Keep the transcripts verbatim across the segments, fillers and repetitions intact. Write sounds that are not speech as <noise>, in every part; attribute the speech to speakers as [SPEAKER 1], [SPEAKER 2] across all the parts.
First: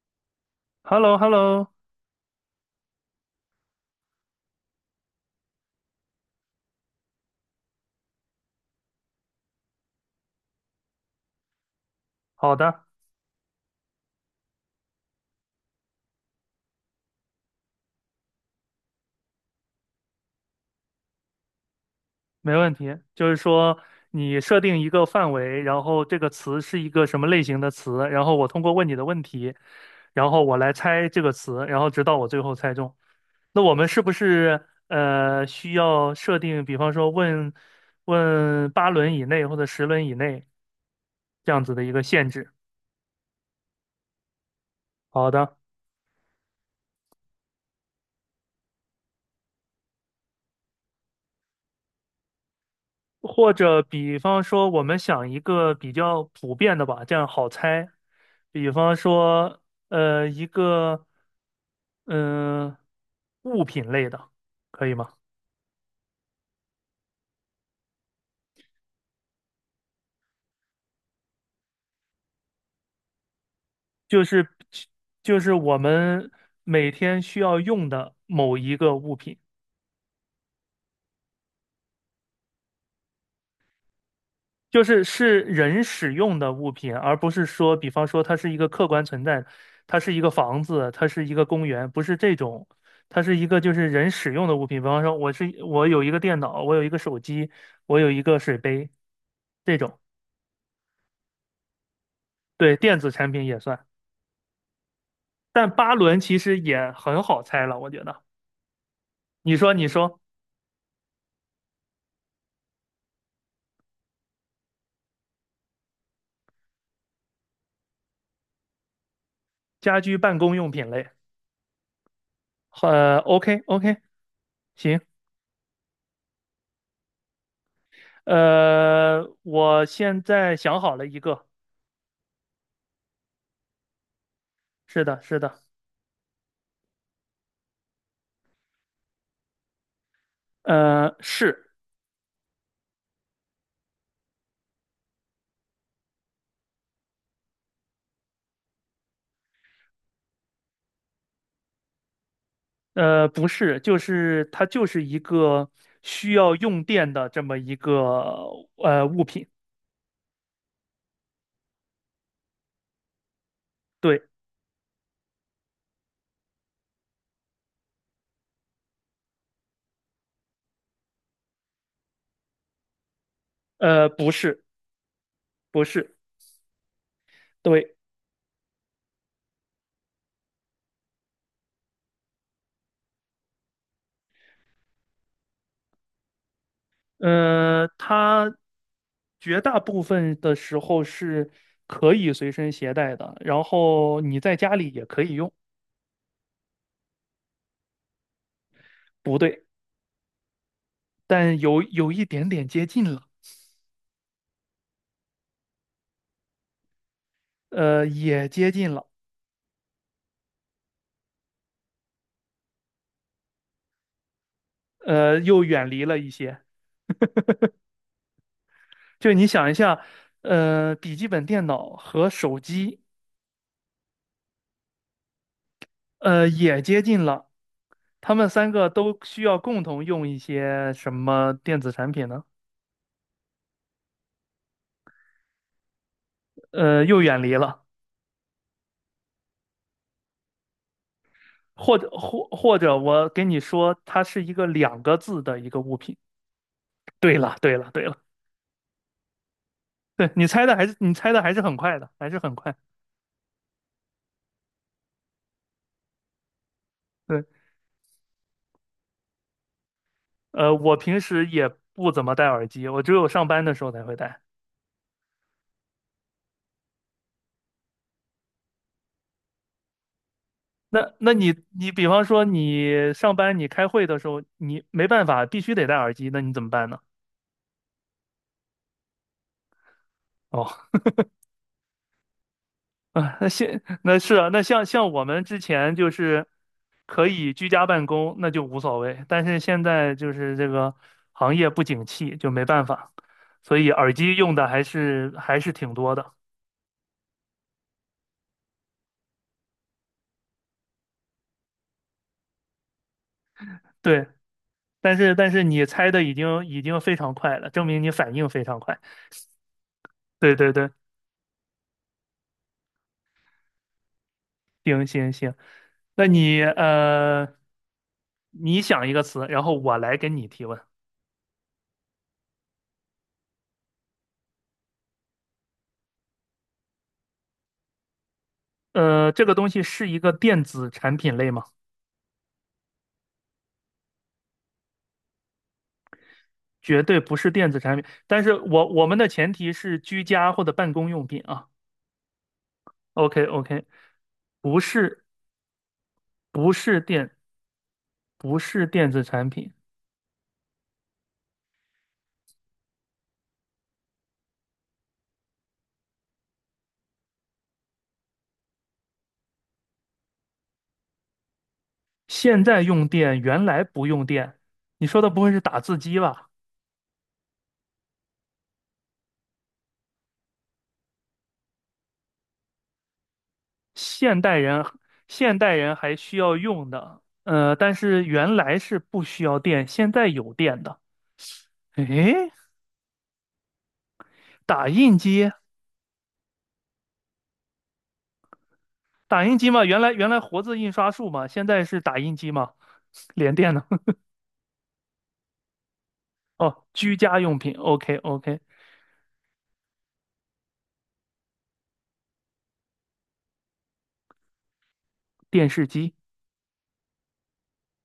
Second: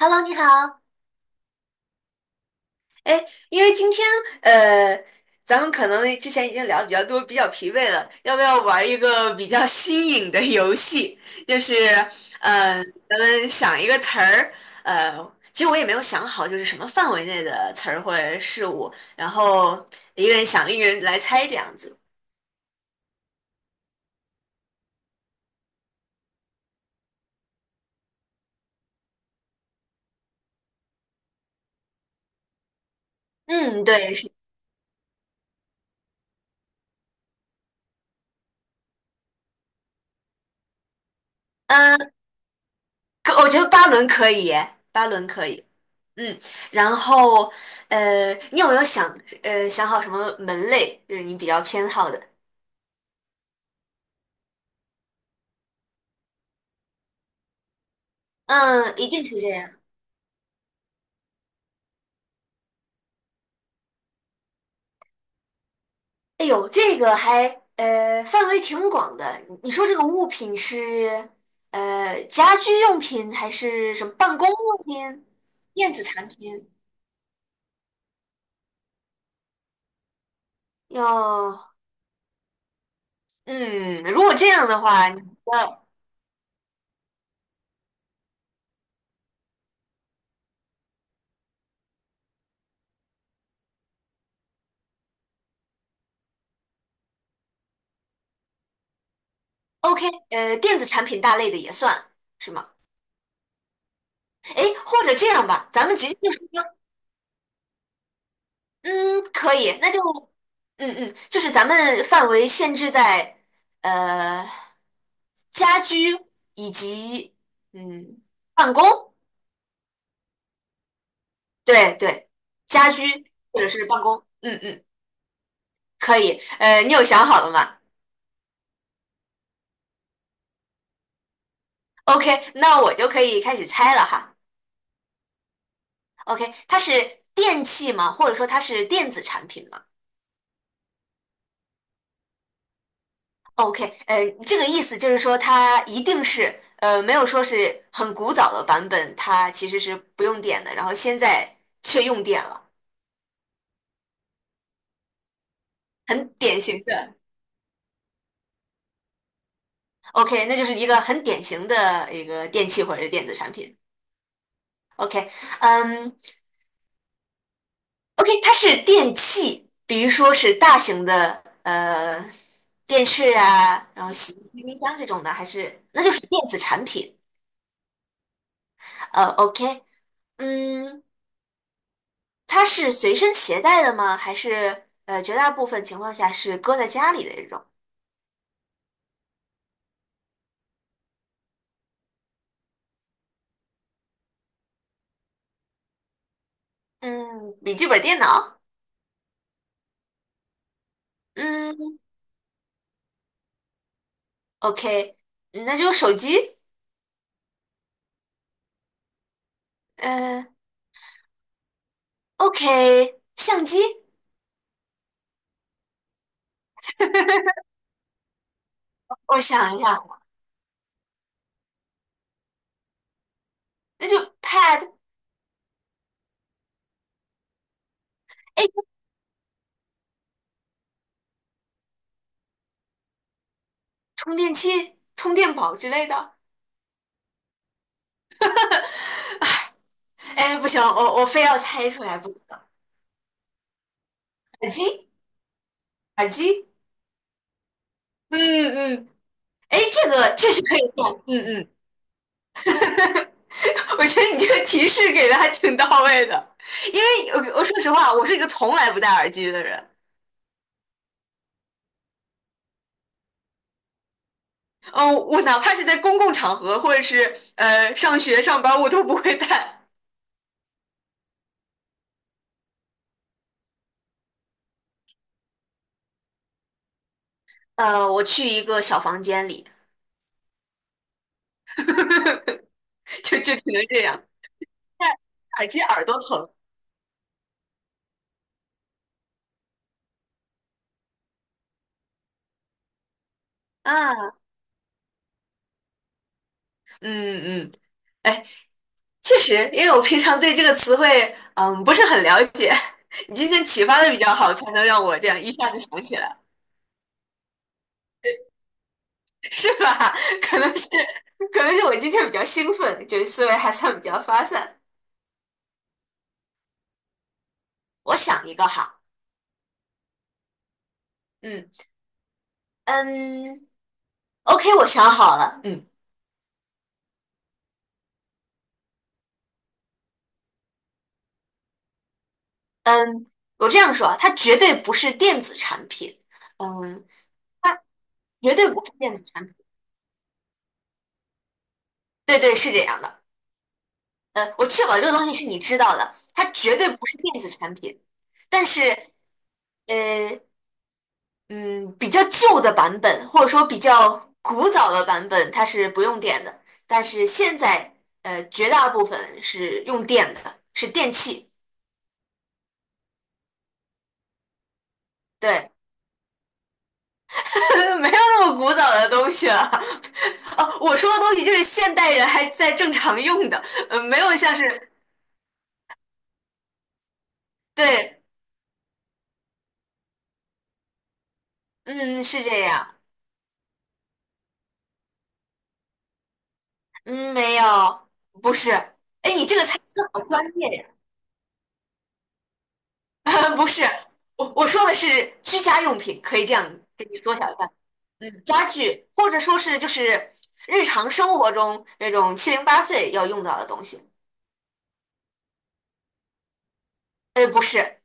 [SPEAKER 1] Hello，你好。
[SPEAKER 2] h e l l o h e l l o
[SPEAKER 1] 哎，因为今天呃，咱们可能之前已经聊得比较多，比较疲惫了，要不要玩一个比较新颖的游戏？就是
[SPEAKER 2] 好
[SPEAKER 1] 呃，
[SPEAKER 2] 的，
[SPEAKER 1] 咱们想一个词儿，呃，其实我也没有想好，就是什么范围内的词儿或者事物，然后一个人想，一个人来猜这样子。
[SPEAKER 2] 没问题。就是说，你设定一个范围，然后这个词是一个什么类型的词，然后我通过问你的问题，然后我来猜这个词，然后直到我最后猜中。那我
[SPEAKER 1] 嗯，
[SPEAKER 2] 们是不
[SPEAKER 1] 对，是，
[SPEAKER 2] 是呃需要设定，比方说问问八轮以内或者十轮以内这样子的一个
[SPEAKER 1] 嗯、
[SPEAKER 2] 限制？
[SPEAKER 1] 可我觉得八轮可以耶，八轮
[SPEAKER 2] 好
[SPEAKER 1] 可
[SPEAKER 2] 的。
[SPEAKER 1] 以。嗯，然后呃，你有没有想呃想好什么门类，就是你比较偏好的？
[SPEAKER 2] 或者比方说，我们想一个比较普遍的吧，这样好猜。比
[SPEAKER 1] 嗯，
[SPEAKER 2] 方
[SPEAKER 1] 一定是这
[SPEAKER 2] 说，
[SPEAKER 1] 样。
[SPEAKER 2] 呃，一个嗯、呃物品类的，可以吗？
[SPEAKER 1] 哎呦，这个还呃范围挺广的。你你说这个物品是呃家居用品还是什么
[SPEAKER 2] 就
[SPEAKER 1] 办
[SPEAKER 2] 是
[SPEAKER 1] 公用品、
[SPEAKER 2] 就是我
[SPEAKER 1] 电子产
[SPEAKER 2] 们
[SPEAKER 1] 品？
[SPEAKER 2] 每天需要用的某一个物品。
[SPEAKER 1] 要嗯，如果这样的
[SPEAKER 2] 就是
[SPEAKER 1] 话，你的
[SPEAKER 2] 是人使用的物品，而不是说，比方说它是一个客观存在，它是一个房子，它是一个公园，不是这种，它是一个就是人使用的物品。比方说，我是我有一个电脑，我有一个手机，我有一个水杯，这种，
[SPEAKER 1] OK 呃电子产品大类的也算是吗？
[SPEAKER 2] 对，电子产品也算。
[SPEAKER 1] 哎，或者这样吧，
[SPEAKER 2] 但
[SPEAKER 1] 咱
[SPEAKER 2] 八
[SPEAKER 1] 们直接
[SPEAKER 2] 轮
[SPEAKER 1] 就
[SPEAKER 2] 其实
[SPEAKER 1] 说。
[SPEAKER 2] 也很好猜了，我觉得。
[SPEAKER 1] 嗯，可
[SPEAKER 2] 你说，
[SPEAKER 1] 以，
[SPEAKER 2] 你
[SPEAKER 1] 那就，
[SPEAKER 2] 说，
[SPEAKER 1] 嗯嗯，就是咱们范围限制在呃家居以及嗯办公，
[SPEAKER 2] 家居办公用品类，
[SPEAKER 1] 对对，家居
[SPEAKER 2] 呃，OK
[SPEAKER 1] 或者是
[SPEAKER 2] OK,
[SPEAKER 1] 办公，嗯嗯，
[SPEAKER 2] 行，
[SPEAKER 1] 可以，呃，你有想好了吗
[SPEAKER 2] 呃，我现在想好了一个，
[SPEAKER 1] ？OK，那我就可以开始猜了哈。
[SPEAKER 2] 是的，是的。
[SPEAKER 1] OK，它是电器吗？或者说它是电子产品吗？
[SPEAKER 2] 呃，是，
[SPEAKER 1] OK，呃，这个意思就是说，它一定是呃，没有说是很古早的版本，它其实是不用电的，然后现在却用电了，
[SPEAKER 2] 呃，不是，就是它就是一个
[SPEAKER 1] 很
[SPEAKER 2] 需要
[SPEAKER 1] 典
[SPEAKER 2] 用
[SPEAKER 1] 型
[SPEAKER 2] 电
[SPEAKER 1] 的。
[SPEAKER 2] 的这么一个呃物品，
[SPEAKER 1] OK，那就是一个很典型的一个电器或者是电子产品。
[SPEAKER 2] 对，
[SPEAKER 1] OK，嗯，OK，它是电器，比如说是大型的呃电视啊，然
[SPEAKER 2] 呃，
[SPEAKER 1] 后
[SPEAKER 2] 不
[SPEAKER 1] 洗衣
[SPEAKER 2] 是，
[SPEAKER 1] 机、冰箱这种的，还是
[SPEAKER 2] 不
[SPEAKER 1] 那就
[SPEAKER 2] 是，
[SPEAKER 1] 是电子产品。
[SPEAKER 2] 对，
[SPEAKER 1] 呃，OK，嗯。它是随身携带的吗？还是呃，绝大部分情况下是搁在家里的这种？
[SPEAKER 2] 呃，它绝大部分的时候是可以随身携带的，然后你在家里也可以用，
[SPEAKER 1] 嗯，笔记本电脑。
[SPEAKER 2] 不对，但有
[SPEAKER 1] 嗯
[SPEAKER 2] 有一点点接近了，
[SPEAKER 1] ，OK，嗯那就手机。
[SPEAKER 2] 呃，也接近了，
[SPEAKER 1] 嗯，OK，相机。
[SPEAKER 2] 呃，又远离了一些。
[SPEAKER 1] <laughs>
[SPEAKER 2] 就
[SPEAKER 1] 我
[SPEAKER 2] 你想一
[SPEAKER 1] 想一下，
[SPEAKER 2] 下，呃，笔记本电脑和手机。
[SPEAKER 1] 那就 Pad。
[SPEAKER 2] 呃，也接近了。他们
[SPEAKER 1] 哎，
[SPEAKER 2] 三个都需要共同用一些什么电子产品呢？
[SPEAKER 1] 充电器、充电宝之类的。
[SPEAKER 2] 呃，又远离了，
[SPEAKER 1] 哎，不行，我我非要猜
[SPEAKER 2] 或
[SPEAKER 1] 出
[SPEAKER 2] 者
[SPEAKER 1] 来不
[SPEAKER 2] 或
[SPEAKER 1] 可。
[SPEAKER 2] 或者我给你说，它是一个
[SPEAKER 1] 耳
[SPEAKER 2] 两
[SPEAKER 1] 机，
[SPEAKER 2] 个字的一个物品。
[SPEAKER 1] 耳机。
[SPEAKER 2] 对了，对了，对了，
[SPEAKER 1] 嗯嗯，哎，这
[SPEAKER 2] 对，
[SPEAKER 1] 个
[SPEAKER 2] 你
[SPEAKER 1] 确实
[SPEAKER 2] 猜的
[SPEAKER 1] 可
[SPEAKER 2] 还
[SPEAKER 1] 以
[SPEAKER 2] 是
[SPEAKER 1] 算。
[SPEAKER 2] 你猜的
[SPEAKER 1] 嗯
[SPEAKER 2] 还是
[SPEAKER 1] 嗯。
[SPEAKER 2] 很快的，还是很快。
[SPEAKER 1] <laughs> 我觉得你这个提示给的还挺到位的，因为
[SPEAKER 2] 对，
[SPEAKER 1] 我我说实话，我是一个从来不戴耳机的人。
[SPEAKER 2] 呃，我平时也不怎么戴耳机，我只有上班的时候才会戴。
[SPEAKER 1] 嗯，我哪怕是在公共场合，或者是呃上学上班，我都不会戴。
[SPEAKER 2] 那那你你比方说你上班你开会的时候，你没办法必须得戴耳机，那你怎么办呢？
[SPEAKER 1] 呃，我去一个小房间里，
[SPEAKER 2] 哦。
[SPEAKER 1] <laughs>
[SPEAKER 2] 啊，
[SPEAKER 1] 就
[SPEAKER 2] 那
[SPEAKER 1] 就只
[SPEAKER 2] 现
[SPEAKER 1] 能这
[SPEAKER 2] 那
[SPEAKER 1] 样。
[SPEAKER 2] 是啊，那像
[SPEAKER 1] 戴
[SPEAKER 2] 像我们之
[SPEAKER 1] 耳机
[SPEAKER 2] 前
[SPEAKER 1] 耳
[SPEAKER 2] 就
[SPEAKER 1] 朵
[SPEAKER 2] 是
[SPEAKER 1] 疼
[SPEAKER 2] 可以居家办公，那就无所谓。但是现在就是这个行业不景气，就没办法，所以耳机
[SPEAKER 1] 啊，
[SPEAKER 2] 用的还是还是挺多的。
[SPEAKER 1] 嗯嗯，哎，确实，因为我平常对这个词汇嗯不是很了解，<laughs> 你今天启发的比
[SPEAKER 2] 对，
[SPEAKER 1] 较好，才能让
[SPEAKER 2] 但
[SPEAKER 1] 我这
[SPEAKER 2] 是
[SPEAKER 1] 样
[SPEAKER 2] 但
[SPEAKER 1] 一
[SPEAKER 2] 是
[SPEAKER 1] 下子
[SPEAKER 2] 你
[SPEAKER 1] 想
[SPEAKER 2] 猜
[SPEAKER 1] 起
[SPEAKER 2] 的已
[SPEAKER 1] 来。
[SPEAKER 2] 经已经非常快了，证明你反应非常快。
[SPEAKER 1] 是吧？<laughs>
[SPEAKER 2] 对
[SPEAKER 1] 可
[SPEAKER 2] 对
[SPEAKER 1] 能是，
[SPEAKER 2] 对，
[SPEAKER 1] 可能是我今天比较兴奋，就得思维还算比较发散。
[SPEAKER 2] 行行行，那你呃，
[SPEAKER 1] 我想一个
[SPEAKER 2] 你
[SPEAKER 1] 哈，
[SPEAKER 2] 想一个词，然后我来给你提问。
[SPEAKER 1] 嗯嗯，OK，我想好了，嗯
[SPEAKER 2] 呃，这个东西是一个电子产品类吗？
[SPEAKER 1] 嗯，我这样说啊，它绝对不是电子产品，
[SPEAKER 2] 绝
[SPEAKER 1] 嗯，
[SPEAKER 2] 对不是电
[SPEAKER 1] 它
[SPEAKER 2] 子产品，但是
[SPEAKER 1] 绝对不
[SPEAKER 2] 我
[SPEAKER 1] 是
[SPEAKER 2] 我
[SPEAKER 1] 电
[SPEAKER 2] 们
[SPEAKER 1] 子
[SPEAKER 2] 的
[SPEAKER 1] 产
[SPEAKER 2] 前
[SPEAKER 1] 品，
[SPEAKER 2] 提是居家或者办公用品啊。
[SPEAKER 1] 对对，是这样的，
[SPEAKER 2] OK OK,
[SPEAKER 1] 呃，我
[SPEAKER 2] 不
[SPEAKER 1] 确保这个
[SPEAKER 2] 是
[SPEAKER 1] 东西是你知道的，它
[SPEAKER 2] 不
[SPEAKER 1] 绝对
[SPEAKER 2] 是
[SPEAKER 1] 不是
[SPEAKER 2] 电
[SPEAKER 1] 电子产品，
[SPEAKER 2] 不
[SPEAKER 1] 但是
[SPEAKER 2] 是电子产品，
[SPEAKER 1] 呃，嗯，比较旧的版本，或者说比较古早的版本，它是不用电的。但是现在，呃，绝大部分是用电的，是电器。
[SPEAKER 2] 现在用电，原来不用电。你说的不会是
[SPEAKER 1] 对，
[SPEAKER 2] 打字机吧？
[SPEAKER 1] <laughs> 没有那么古早的东西了。<laughs> 哦，我说的东西就是现代人还在正常用的，嗯，没有
[SPEAKER 2] 现
[SPEAKER 1] 像
[SPEAKER 2] 代人
[SPEAKER 1] 是，
[SPEAKER 2] 现代人还需要用的，呃，但
[SPEAKER 1] 对，
[SPEAKER 2] 是原来是不需要电，现在有电的。
[SPEAKER 1] 嗯，
[SPEAKER 2] 诶，
[SPEAKER 1] 是这样，
[SPEAKER 2] 打印机
[SPEAKER 1] 嗯，没有，不是。哎，
[SPEAKER 2] 打
[SPEAKER 1] 你这
[SPEAKER 2] 印
[SPEAKER 1] 个
[SPEAKER 2] 机
[SPEAKER 1] 猜
[SPEAKER 2] 嘛，原
[SPEAKER 1] 测
[SPEAKER 2] 来
[SPEAKER 1] 好
[SPEAKER 2] 原来
[SPEAKER 1] 专
[SPEAKER 2] 活
[SPEAKER 1] 业
[SPEAKER 2] 字
[SPEAKER 1] 呀。
[SPEAKER 2] 印刷术嘛，现在是打印机嘛，连
[SPEAKER 1] <laughs> 不
[SPEAKER 2] 电
[SPEAKER 1] 是，
[SPEAKER 2] 的。
[SPEAKER 1] 我我说的是居家用品，可以这样
[SPEAKER 2] 哦，
[SPEAKER 1] 给
[SPEAKER 2] 居
[SPEAKER 1] 你缩
[SPEAKER 2] 家
[SPEAKER 1] 小。一
[SPEAKER 2] 用品，OK
[SPEAKER 1] 嗯，
[SPEAKER 2] OK,
[SPEAKER 1] 家具，或者说是就是日常生活中那种七零八碎要用到的东西。
[SPEAKER 2] 电视机，
[SPEAKER 1] 呃，不是，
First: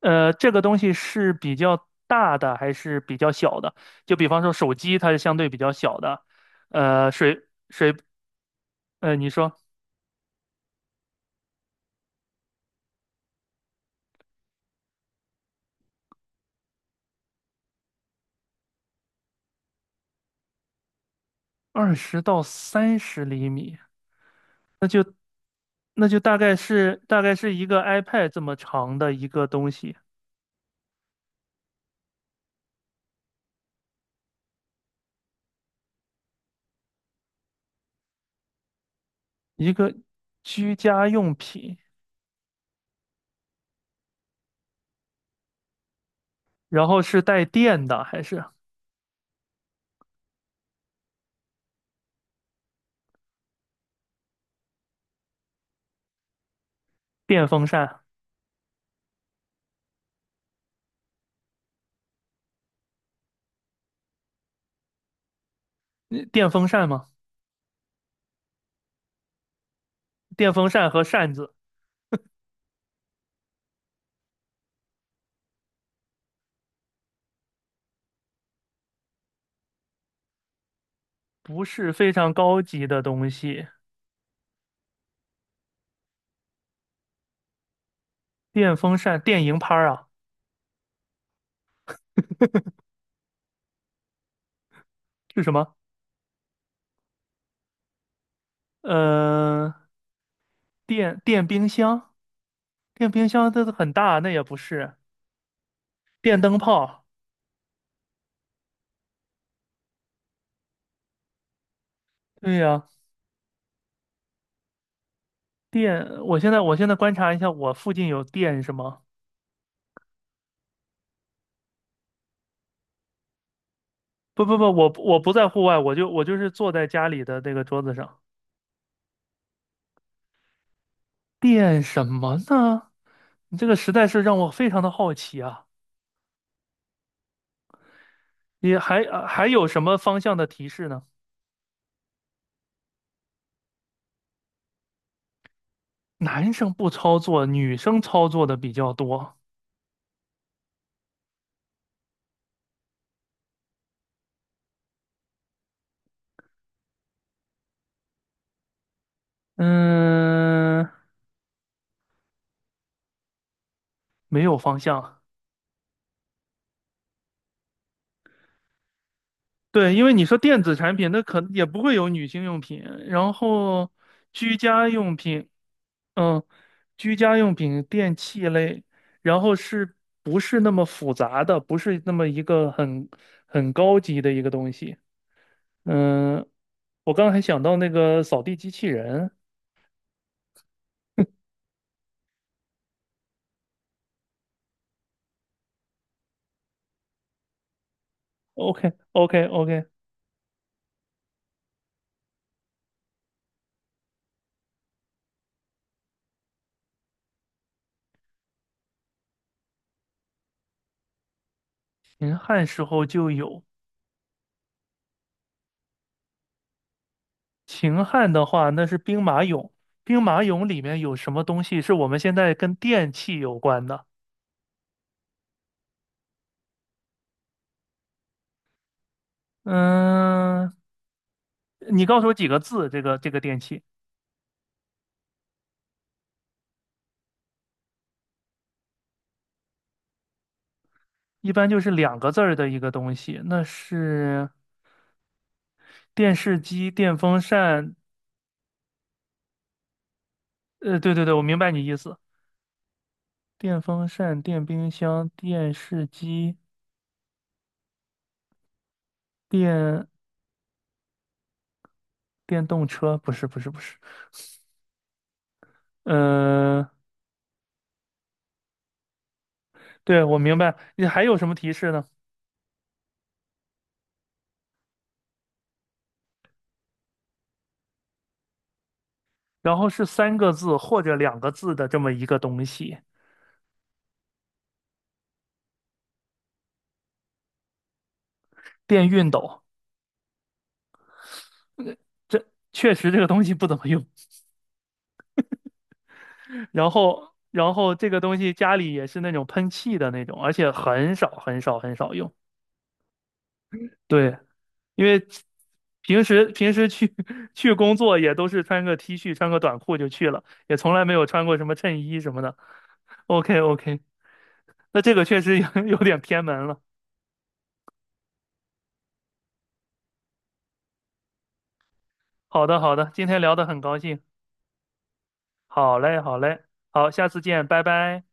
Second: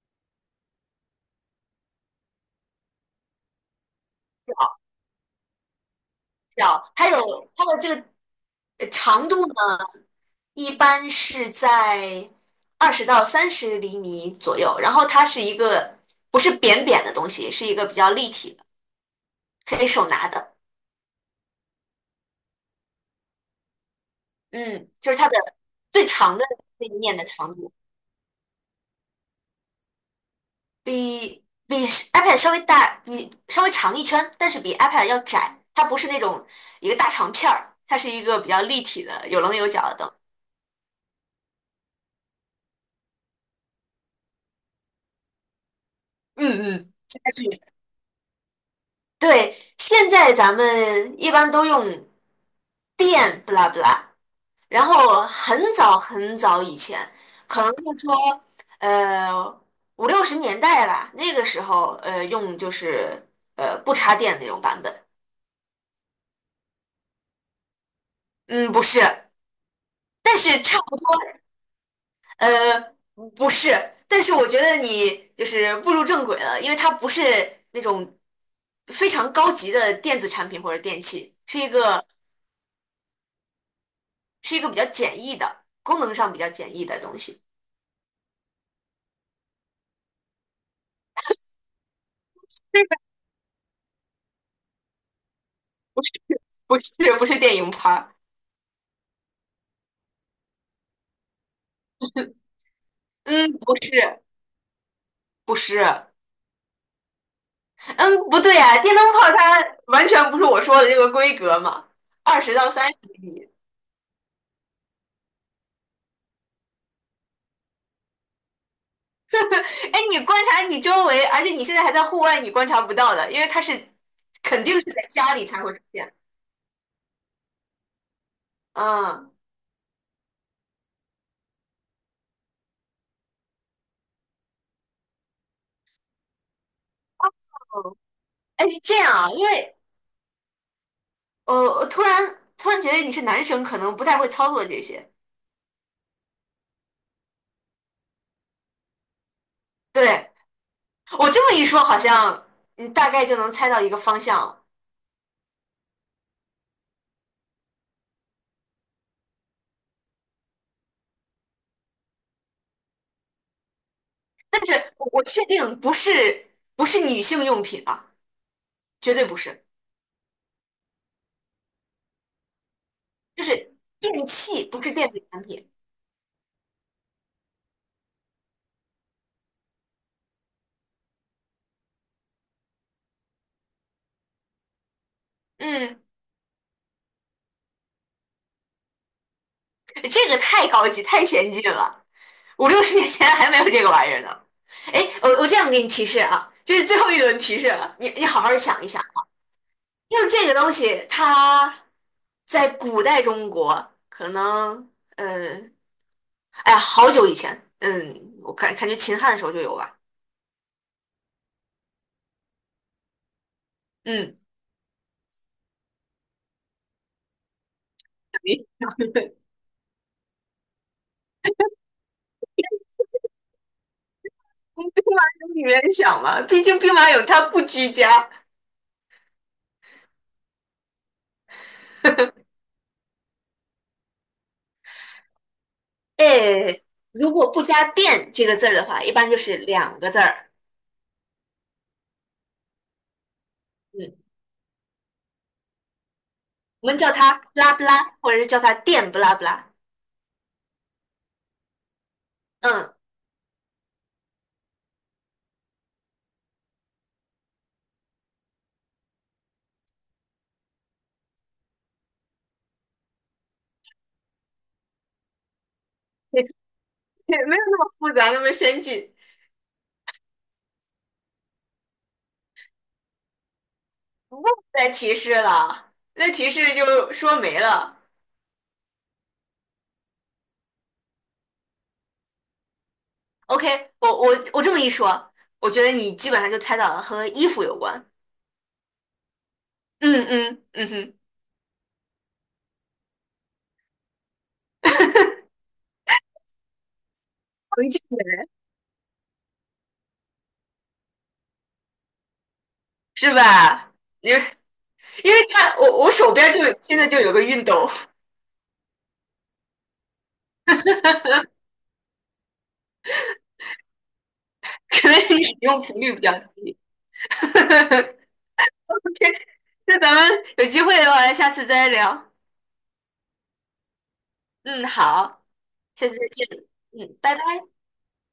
[SPEAKER 2] 呃，这个东西是比较大的还是比较小的？就比方说手
[SPEAKER 1] 表
[SPEAKER 2] 机，它是相对比较小的，
[SPEAKER 1] 表，它
[SPEAKER 2] 呃，
[SPEAKER 1] 有
[SPEAKER 2] 水，
[SPEAKER 1] 它的这个呃
[SPEAKER 2] 呃，
[SPEAKER 1] 长
[SPEAKER 2] 你
[SPEAKER 1] 度
[SPEAKER 2] 说
[SPEAKER 1] 呢，一般是在二十到三十厘米左右，然后它是一个不是扁扁的东西，是一个比较立体的，可以手拿的。
[SPEAKER 2] 二十到三十厘米，
[SPEAKER 1] 嗯，就是它的最
[SPEAKER 2] 那就
[SPEAKER 1] 长
[SPEAKER 2] 大
[SPEAKER 1] 的
[SPEAKER 2] 概
[SPEAKER 1] 那一
[SPEAKER 2] 是
[SPEAKER 1] 面
[SPEAKER 2] 大
[SPEAKER 1] 的
[SPEAKER 2] 概
[SPEAKER 1] 长
[SPEAKER 2] 是一
[SPEAKER 1] 度。
[SPEAKER 2] 个 iPad 这么长的一个东西，
[SPEAKER 1] 比比 iPad 稍微大，比稍微长一圈，但是比 iPad 要窄。它不是那种一个大长片儿，它是一个比较立体的、有棱有
[SPEAKER 2] 一
[SPEAKER 1] 角
[SPEAKER 2] 个
[SPEAKER 1] 的灯。
[SPEAKER 2] 居家用品，
[SPEAKER 1] 嗯
[SPEAKER 2] 然
[SPEAKER 1] 嗯，
[SPEAKER 2] 后
[SPEAKER 1] 家
[SPEAKER 2] 是带
[SPEAKER 1] 具，
[SPEAKER 2] 电的还是
[SPEAKER 1] 对，现在咱们一般都用电，不拉不拉。然后很早很早以前，
[SPEAKER 2] 电
[SPEAKER 1] 可
[SPEAKER 2] 风
[SPEAKER 1] 能就
[SPEAKER 2] 扇？
[SPEAKER 1] 说呃五六十年代吧，那个时候呃用就是呃不插电那种版本。
[SPEAKER 2] 嗯电风扇吗？
[SPEAKER 1] 嗯，不是，但
[SPEAKER 2] 电
[SPEAKER 1] 是
[SPEAKER 2] 风
[SPEAKER 1] 差
[SPEAKER 2] 扇
[SPEAKER 1] 不
[SPEAKER 2] 和
[SPEAKER 1] 多。
[SPEAKER 2] 扇子
[SPEAKER 1] 呃，不是，但是我觉得你就是步入正轨了，因为它不是那种非常高级的电子产品或者电器，是
[SPEAKER 2] 不
[SPEAKER 1] 一
[SPEAKER 2] 是
[SPEAKER 1] 个
[SPEAKER 2] 非常高级的东西。
[SPEAKER 1] 是一个比较简易的，功能上比较简易的东西。
[SPEAKER 2] 电风扇、电蝇拍儿啊，
[SPEAKER 1] 这个
[SPEAKER 2] 是什么？
[SPEAKER 1] 不是不是不是电影拍儿，
[SPEAKER 2] 呃，电电冰箱，电冰箱
[SPEAKER 1] 嗯，
[SPEAKER 2] 它
[SPEAKER 1] 不
[SPEAKER 2] 很大，
[SPEAKER 1] 是
[SPEAKER 2] 那也不是
[SPEAKER 1] 不是，
[SPEAKER 2] 电灯泡。
[SPEAKER 1] 嗯，不对啊，电灯泡它完全不是我说的这个规格嘛，二十
[SPEAKER 2] 对
[SPEAKER 1] 到
[SPEAKER 2] 呀，
[SPEAKER 1] 三十米。
[SPEAKER 2] 电，我现在我现在观察一下，我附近有电是吗？
[SPEAKER 1] 哎，你观察你周围，而且你现在还在户外，你观察不到的，因为它是
[SPEAKER 2] 不不
[SPEAKER 1] 肯
[SPEAKER 2] 不，
[SPEAKER 1] 定是
[SPEAKER 2] 我不
[SPEAKER 1] 在
[SPEAKER 2] 我不
[SPEAKER 1] 家里
[SPEAKER 2] 在
[SPEAKER 1] 才
[SPEAKER 2] 户
[SPEAKER 1] 会
[SPEAKER 2] 外，
[SPEAKER 1] 出
[SPEAKER 2] 我
[SPEAKER 1] 现
[SPEAKER 2] 就
[SPEAKER 1] 的。
[SPEAKER 2] 我就是坐在家里的那个桌子上。
[SPEAKER 1] 嗯，
[SPEAKER 2] 电什么呢？你这个实在是让我非常的好奇啊！
[SPEAKER 1] 哎，
[SPEAKER 2] 你
[SPEAKER 1] 是这
[SPEAKER 2] 还
[SPEAKER 1] 样
[SPEAKER 2] 呃
[SPEAKER 1] 啊，因
[SPEAKER 2] 还有
[SPEAKER 1] 为
[SPEAKER 2] 什么方向的提示呢？
[SPEAKER 1] 呃，我突然突然觉得你是男生，可能不太会操作这些。
[SPEAKER 2] 男生不操作，女生操作的比较多。
[SPEAKER 1] 对，我这么一说，好像你大概就能猜到一个方向了。
[SPEAKER 2] 嗯，没有
[SPEAKER 1] 但是
[SPEAKER 2] 方
[SPEAKER 1] 我
[SPEAKER 2] 向。
[SPEAKER 1] 我确定不是不是女性用品啊，绝对不是，
[SPEAKER 2] 对，因为你说电子产品，那可能也不会有女性用品，然
[SPEAKER 1] 就是
[SPEAKER 2] 后
[SPEAKER 1] 电
[SPEAKER 2] 居
[SPEAKER 1] 器，不
[SPEAKER 2] 家
[SPEAKER 1] 是电
[SPEAKER 2] 用
[SPEAKER 1] 子产
[SPEAKER 2] 品，
[SPEAKER 1] 品。
[SPEAKER 2] 嗯，居家用品、电器类，然后是不是那么复杂的，不是那么一个很很高级的一个东西。
[SPEAKER 1] 嗯，
[SPEAKER 2] 嗯，我刚才想到那个扫地机器人
[SPEAKER 1] 这个太高级，太先进了，五六十年前还没有这个玩意儿呢。哎，我我这样给你提示啊，这是最后一轮提示了，你你好好想一
[SPEAKER 2] ，OK
[SPEAKER 1] 想。
[SPEAKER 2] OK OK,
[SPEAKER 1] 因为这个东西，它在古代中国可能，嗯，哎呀好久以前，嗯，我感感觉秦汉的时候就有吧，
[SPEAKER 2] 秦汉时候就有，
[SPEAKER 1] 嗯，
[SPEAKER 2] 秦汉的话那
[SPEAKER 1] <laughs>
[SPEAKER 2] 是兵马俑，兵马俑里面有什么东西是我们现在跟电器有关的？
[SPEAKER 1] 从兵马俑里面想嘛，毕竟兵马俑它不居家，
[SPEAKER 2] 嗯，你告诉我几个字？这个这个电器
[SPEAKER 1] 哎，如果不加“殿”这个字儿的话，一般就是两个字儿，
[SPEAKER 2] 一般就是两个字儿的一个东西，那
[SPEAKER 1] 嗯，
[SPEAKER 2] 是电视
[SPEAKER 1] 我
[SPEAKER 2] 机、
[SPEAKER 1] 们叫
[SPEAKER 2] 电
[SPEAKER 1] 它
[SPEAKER 2] 风
[SPEAKER 1] “不拉不
[SPEAKER 2] 扇。
[SPEAKER 1] 拉”，或者是叫它“殿不拉不拉”，
[SPEAKER 2] 呃，对对对，我明白你意思。
[SPEAKER 1] 嗯，
[SPEAKER 2] 电风扇、电冰箱、电视机、电电动车，不是不是不是。
[SPEAKER 1] <laughs> 也
[SPEAKER 2] 呃，
[SPEAKER 1] 也没有那么复杂，那么先进，
[SPEAKER 2] 对，我明白。你还有什么提示呢？
[SPEAKER 1] 不再提示了，再提示就说没了。
[SPEAKER 2] 然后是三个字或者两个字的这么一个东西，
[SPEAKER 1] OK，我我我这么一说，我觉得你基本上就猜到了和衣服有关。
[SPEAKER 2] 电熨斗。
[SPEAKER 1] 嗯嗯嗯哼，
[SPEAKER 2] 这确实这个东西不怎么用。然后然
[SPEAKER 1] 文
[SPEAKER 2] 后
[SPEAKER 1] 静
[SPEAKER 2] 这
[SPEAKER 1] 的
[SPEAKER 2] 个东
[SPEAKER 1] 人
[SPEAKER 2] 西家里也是那种喷气的那种，而且很少很少很少用。
[SPEAKER 1] 是吧？因
[SPEAKER 2] 对，
[SPEAKER 1] 为
[SPEAKER 2] 因为
[SPEAKER 1] 因为看我我
[SPEAKER 2] 平
[SPEAKER 1] 手
[SPEAKER 2] 时
[SPEAKER 1] 边就
[SPEAKER 2] 平
[SPEAKER 1] 有
[SPEAKER 2] 时
[SPEAKER 1] 现在
[SPEAKER 2] 去
[SPEAKER 1] 就有个
[SPEAKER 2] <laughs>
[SPEAKER 1] 熨
[SPEAKER 2] 去
[SPEAKER 1] 斗，
[SPEAKER 2] 工作也都是穿个 T 恤穿个短裤就去了，也从来没有穿过什么衬衣什么的。OK OK，<laughs> 那
[SPEAKER 1] 可
[SPEAKER 2] 这
[SPEAKER 1] 能
[SPEAKER 2] 个确
[SPEAKER 1] 你使
[SPEAKER 2] 实有
[SPEAKER 1] 用
[SPEAKER 2] <laughs> 有
[SPEAKER 1] 频率
[SPEAKER 2] 点
[SPEAKER 1] 比较
[SPEAKER 2] 偏门
[SPEAKER 1] 低。
[SPEAKER 2] 了。
[SPEAKER 1] <laughs> OK，那咱们有机会的话，下次再聊。
[SPEAKER 2] 好的好的，今天聊得很高兴。
[SPEAKER 1] 嗯，好，
[SPEAKER 2] 好
[SPEAKER 1] 下次
[SPEAKER 2] 嘞
[SPEAKER 1] 再
[SPEAKER 2] 好
[SPEAKER 1] 见。
[SPEAKER 2] 嘞，好，
[SPEAKER 1] 嗯，
[SPEAKER 2] 下
[SPEAKER 1] 拜
[SPEAKER 2] 次
[SPEAKER 1] 拜。
[SPEAKER 2] 见，拜拜。